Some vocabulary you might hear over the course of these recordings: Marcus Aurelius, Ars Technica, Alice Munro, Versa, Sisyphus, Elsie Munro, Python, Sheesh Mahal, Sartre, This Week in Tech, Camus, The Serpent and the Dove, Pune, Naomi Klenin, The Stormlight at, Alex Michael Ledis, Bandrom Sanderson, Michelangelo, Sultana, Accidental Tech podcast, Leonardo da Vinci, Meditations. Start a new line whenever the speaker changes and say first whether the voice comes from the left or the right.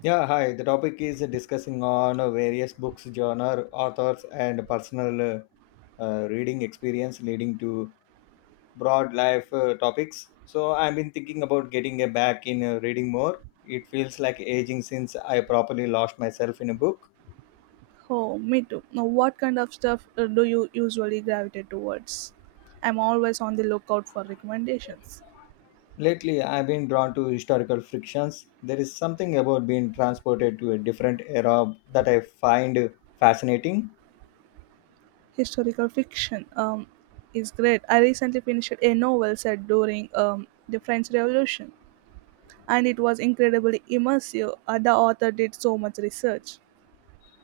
left: Yeah, hi. The topic is discussing on various books, genre, authors, and personal reading experience leading to broad life topics. So I've been thinking about getting back in reading more. It feels like aging since I properly lost myself in a book.
right: Oh, me too. Now, what kind of stuff do you usually gravitate towards? I'm always on the lookout for recommendations.
left: Lately, I've been drawn to historical frictions. There is something about being transported to a different era that I find fascinating.
right: Historical fiction is great. I recently finished a novel set during the French Revolution, and it was incredibly immersive. The author did so much research.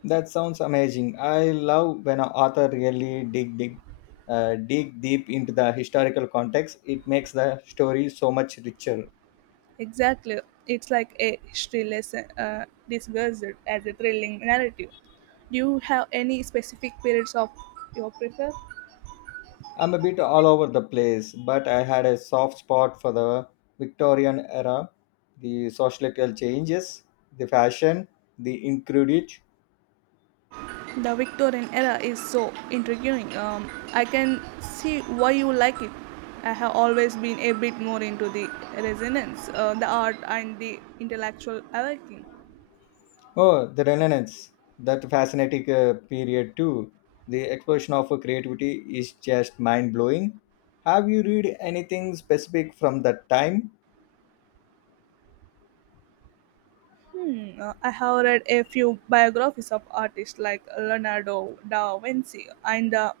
left: That sounds amazing. I love when an author really dig deep into the historical context. It makes the story so much richer.
right: Exactly. It's like a history lesson disguised as a thrilling narrative. Do you have any specific periods of your prefer?
left: I'm a bit all over the place, but I had a soft spot for the Victorian era, the societal changes, the fashion, the incredit.
right: The Victorian era is so intriguing. I can see why you like it. I have always been a bit more into the resonance, the art, and the intellectual awakening.
left: Oh, the Renaissance. That fascinating period too. The explosion of creativity is just mind blowing. Have you read anything specific from that time?
right: I have read a few biographies of artists like Leonardo da Vinci and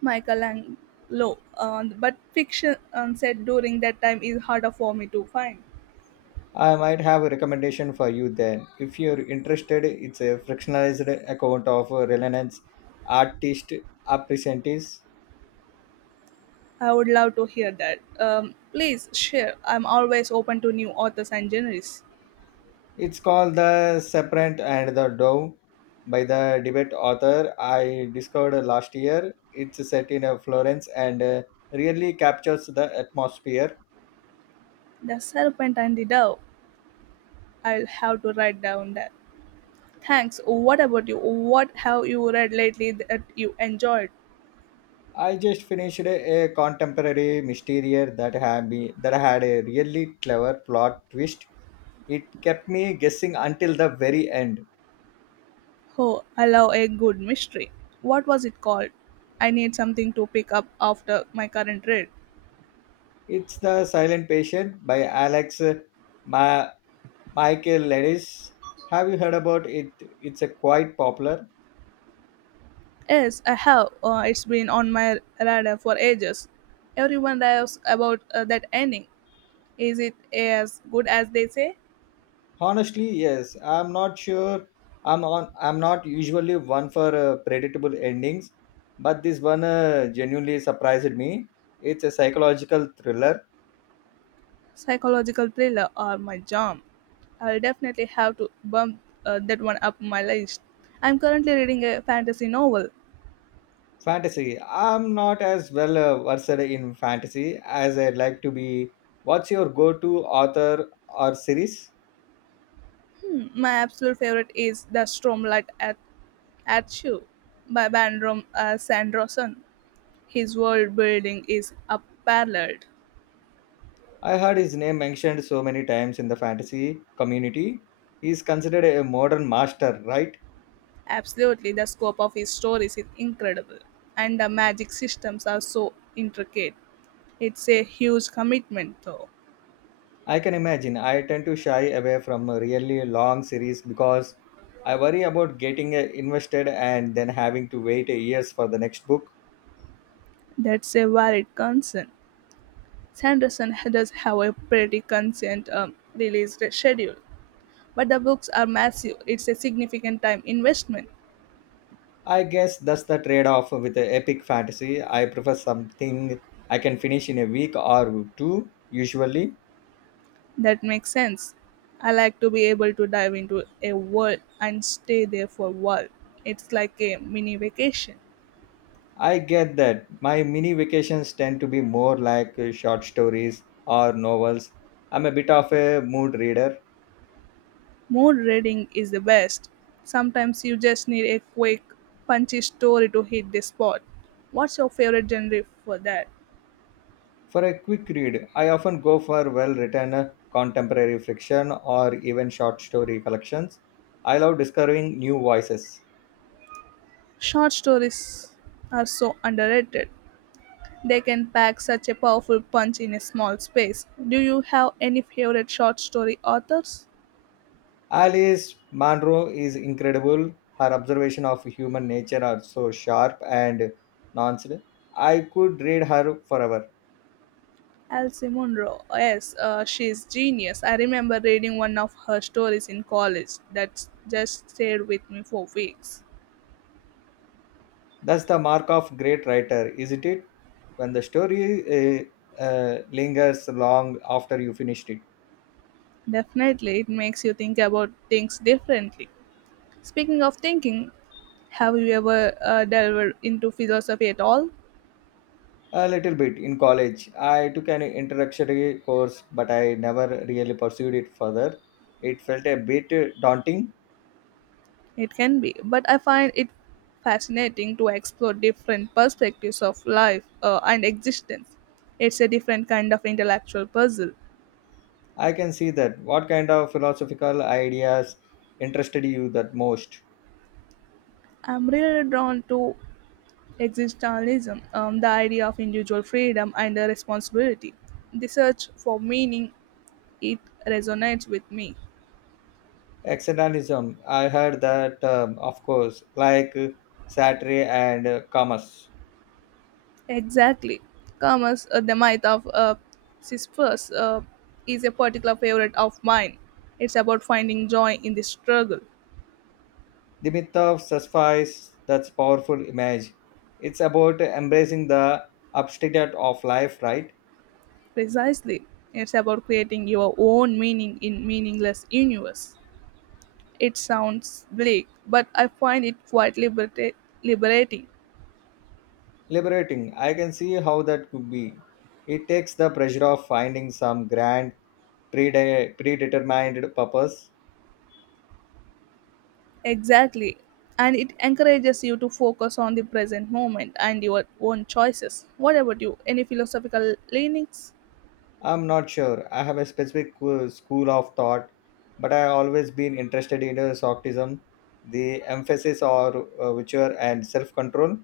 right: Michelangelo, but fiction set during that time is harder for me to find.
left: I might have a recommendation for you then. If you're interested, it's a fractionalized account of Reliance Artist Apprentice.
right: I would love to hear that. Please share. I'm always open to new authors and genres.
left: It's called The Separate and the Dove by the debate author I discovered last year. It's set in Florence and really captures the atmosphere.
right: The Serpent and the Dove. I'll have to write down that. Thanks. What about you? What have you read lately that you enjoyed?
left: I just finished a contemporary mystery that had, that had a really clever plot twist. It kept me guessing until the very end.
right: Oh, I love a good mystery. What was it called? I need something to pick up after my current read.
left: It's The Silent Patient by Alex Ma- Michael Ledis. Have you heard about it? It's a quite popular.
right: Yes, I have. It's been on my radar for ages. Everyone raves about that ending. Is it as good as they say?
left: Honestly, yes. I'm not sure. I'm on. I'm not usually one for predictable endings, but this one genuinely surprised me. It's a psychological thriller
right: Psychological thriller are my jam. I'll definitely have to bump that one up my list. I'm currently reading a fantasy novel.
left: fantasy. I'm not as well versed in fantasy as I'd like to be. What's your go-to author or series?
right: My absolute favorite is The Stormlight at You by Bandrom Sanderson. His world building is unparalleled.
left: I heard his name mentioned so many times in the fantasy community. He is considered a modern master, right?
right: Absolutely, the scope of his stories is incredible, and the magic systems are so intricate. It's a huge commitment, though.
left: I can imagine. I tend to shy away from a really long series because I worry about getting invested and then having to wait years for the next book.
right: That's a valid concern. Sanderson does have a pretty consistent release schedule, but the books are massive. It's a significant time investment.
left: I guess that's the trade off with the epic fantasy. I prefer something I can finish in a week or two, usually.
right: That makes sense. I like to be able to dive into a world and stay there for a while. It's like a mini vacation.
left: I get that. My mini vacations tend to be more like short stories or novels. I'm a bit of a mood reader.
right: More reading is the best. Sometimes you just need a quick, punchy story to hit the spot. What's your favorite genre for that?
left: For a quick read, I often go for well written contemporary fiction or even short story collections. I love discovering new voices.
right: Short stories are so underrated. They can pack such a powerful punch in a small space. Do you have any favorite short story authors?
left: Alice Munro is incredible. Her observation of human nature are so sharp and nuanced. I could read her forever.
right: Elsie Munro. Yes, she's genius. I remember reading one of her stories in college that just stayed with me for weeks.
left: That's the mark of great writer, isn't it? When the story lingers long after you finished it.
right: Definitely, it makes you think about things differently. Speaking of thinking, have you ever delved into philosophy at all?
left: A little bit in college. I took an introductory course, but I never really pursued it further. It felt a bit daunting.
right: It can be, but I find it fascinating to explore different perspectives of life and existence. It's a different kind of intellectual puzzle.
left: I can see that. What kind of philosophical ideas interested you that most?
right: I'm really drawn to existentialism, the idea of individual freedom and responsibility. The search for meaning, it resonates with me.
left: Existentialism. I heard that, of course, like Sartre and Camus.
right: Exactly. Camus, the myth of Sisyphus, is a particular favorite of mine. It's about finding joy in the struggle.
left: The myth of sacrifice, that's powerful image. It's about embracing the obstacle of life, right?
right: Precisely. It's about creating your own meaning in meaningless universe. It sounds bleak, but I find it quite liberating.
left: Liberating. I can see how that could be. It takes the pressure of finding some grand predetermined purpose.
right: Exactly. And it encourages you to focus on the present moment and your own choices. What about you? Any philosophical leanings?
left: I'm not sure. I have a specific school of thought, but I always been interested in Soctism, the emphasis on virtue and self-control.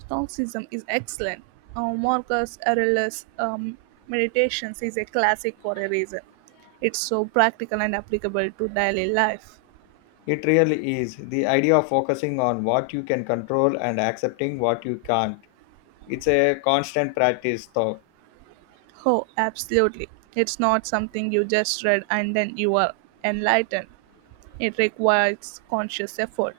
right: Stoicism is excellent. Marcus Aurelius' Meditations is a classic for a reason. It's so practical and applicable to daily life.
left: It really is. The idea of focusing on what you can control and accepting what you can't. It's a constant practice, though,
right: Oh, absolutely. It's not something you just read and then you are enlightened. It requires conscious effort.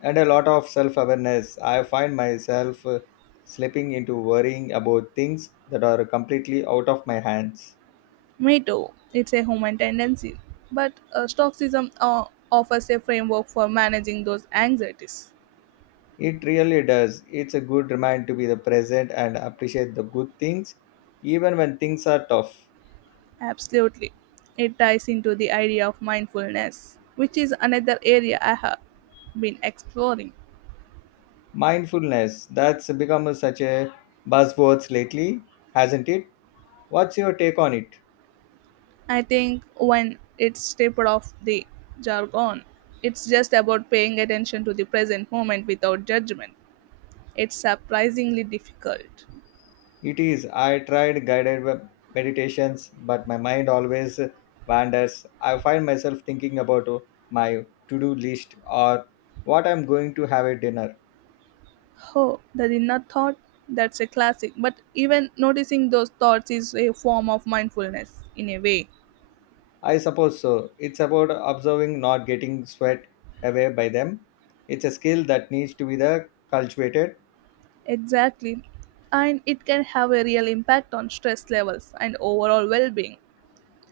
left: and a lot of self awareness. I find myself slipping into worrying about things that are completely out of my hands.
right: Me too. It's a human tendency. But Stoicism offers a framework for managing those anxieties.
left: It really does. It's a good reminder to be the present and appreciate the good things, even when things are tough.
right: Absolutely. It ties into the idea of mindfulness, which is another area I have been exploring.
left: Mindfulness, that's become such a buzzword lately, hasn't it? What's your take on it?
right: I think when it's stripped off the jargon, it's just about paying attention to the present moment without judgment. It's surprisingly difficult.
left: It is. I tried meditations, but my mind always wanders. I find myself thinking about my to do list or what I'm going to have at dinner.
right: Oh, the dinner thought? That's a classic. But even noticing those thoughts is a form of mindfulness, in a way.
left: I suppose so. It's about observing, not getting swept away by them. It's a skill that needs to be the cultivated.
right: Exactly. And it can have a real impact on stress levels and overall well being.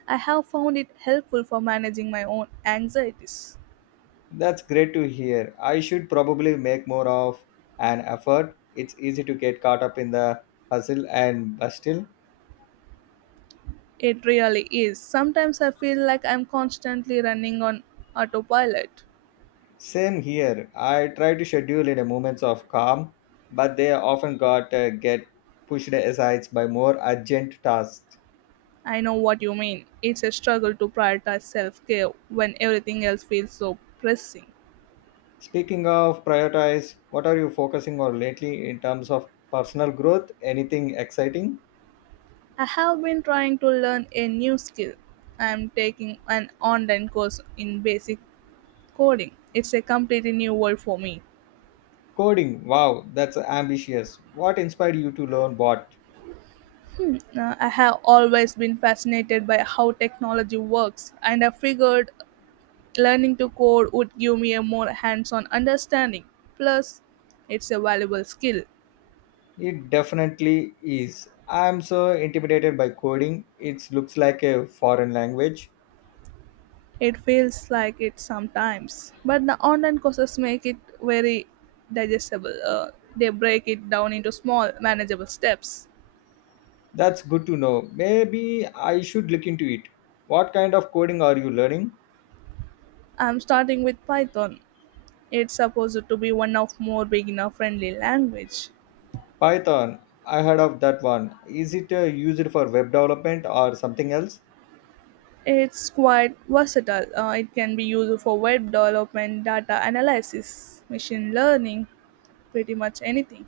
right: I have found it helpful for managing my own anxieties.
left: That's great to hear. I should probably make more of an effort. It's easy to get caught up in the hustle and bustle.
right: It really is. Sometimes I feel like I'm constantly running on autopilot.
left: Same here. I try to schedule in a moments of calm, but they often got get pushed aside by more urgent tasks.
right: I know what you mean. It's a struggle to prioritize self care when everything else feels so pressing.
left: Speaking of prioritize, what are you focusing on lately in terms of personal growth? Anything exciting?
right: I have been trying to learn a new skill. I am taking an online course in basic coding. It's a completely new world for me.
left: Coding. Wow, that's ambitious. What inspired you to learn what?
right: I have always been fascinated by how technology works, and I figured learning to code would give me a more hands on understanding. Plus, it's a valuable skill.
left: It definitely is. I'm so intimidated by coding. It looks like a foreign language.
right: It feels like it sometimes, but the online courses make it very digestible. They break it down into small, manageable steps.
left: That's good to know. Maybe I should look into it. What kind of coding are you learning?
right: I'm starting with Python. It's supposed to be one of more beginner-friendly language.
left: Python. I heard of that one. Is it used for web development or something else?
right: It's quite versatile. It can be used for web development, data analysis, machine learning, pretty much anything.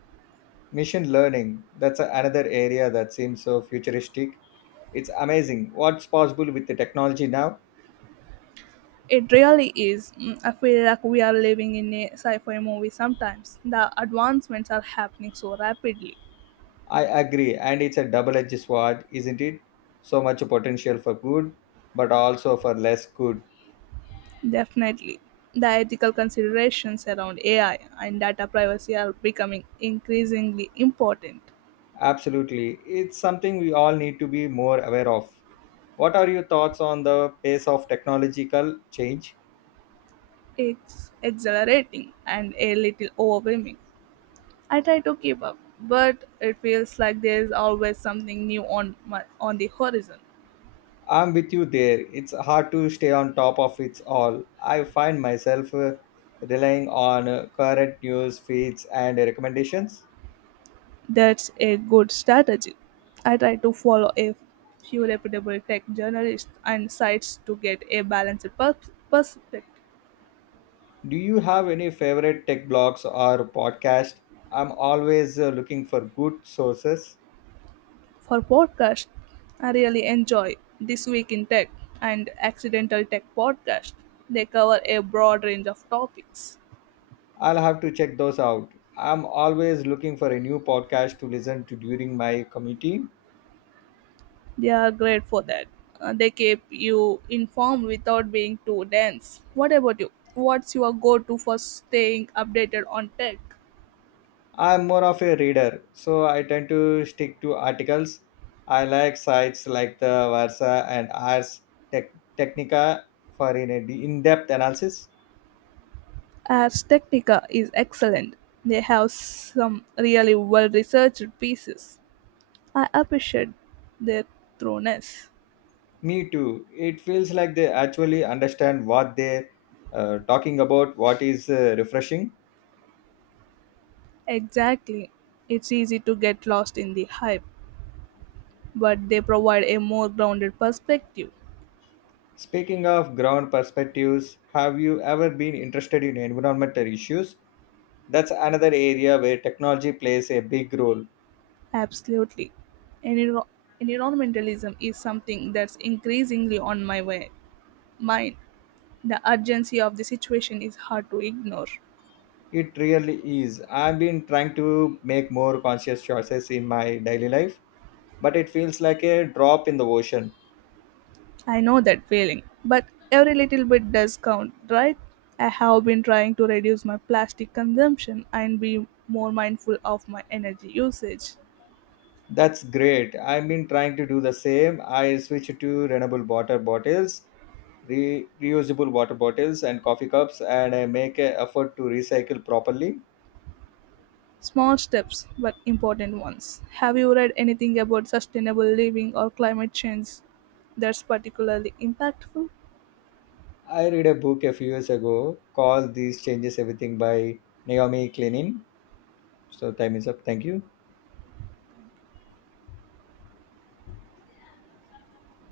left: Machine learning. That's another area that seems so futuristic. It's amazing what's possible with the technology now.
right: It really is. I feel like we are living in a sci fi movie sometimes. The advancements are happening so rapidly.
left: I agree, and it's a double edged sword, isn't it? So much potential for good, but also for less good.
right: Definitely. The ethical considerations around AI and data privacy are becoming increasingly important.
left: Absolutely. It's something we all need to be more aware of. What are your thoughts on the pace of technological change?
right: It's exhilarating and a little overwhelming. I try to keep up, but it feels like there is always something new on the horizon.
left: I'm with you there. It's hard to stay on top of it all. I find myself relying on current news feeds and recommendations.
right: That's a good strategy. I try to follow a few reputable tech journalists and sites to get a balanced perspective.
left: Do you have any favorite tech blogs or podcast? I'm always looking for good sources.
right: For podcast, I really enjoy This Week in Tech and Accidental Tech podcast. They cover a broad range of topics.
left: I'll have to check those out. I'm always looking for a new podcast to listen to during my commuting.
right: They are great for that. They keep you informed without being too dense. What about you? What's your go to for staying updated on tech?
left: I'm more of a reader, so I tend to stick to articles. I like sites like the Versa and Technica for in-depth analysis.
right: Ars Technica is excellent. They have some really well researched pieces. I appreciate their thoroughness.
left: Me too. It feels like they actually understand what they're talking about. What is refreshing.
right: Exactly. It's easy to get lost in the hype, but they provide a more grounded perspective.
left: Speaking of ground perspectives, have you ever been interested in environmental issues? That's another area where technology plays a big role.
right: Absolutely. Enviro- Environmentalism is something that's increasingly on my way. Mind. The urgency of the situation is hard to ignore.
left: It really is. I've been trying to make more conscious choices in my daily life, but it feels like a drop in the ocean.
right: I know that feeling, but every little bit does count, right? I have been trying to reduce my plastic consumption and be more mindful of my energy usage.
left: That's great. I've been trying to do the same. I switched to renewable water bottles, re- reusable water bottles, and coffee cups, and I make an effort to recycle properly.
right: Small steps, but important ones. Have you read anything about sustainable living or climate change that's particularly impactful?
left: I read a book a few years ago called These Changes Everything by Naomi Klenin. So, time is up. Thank you.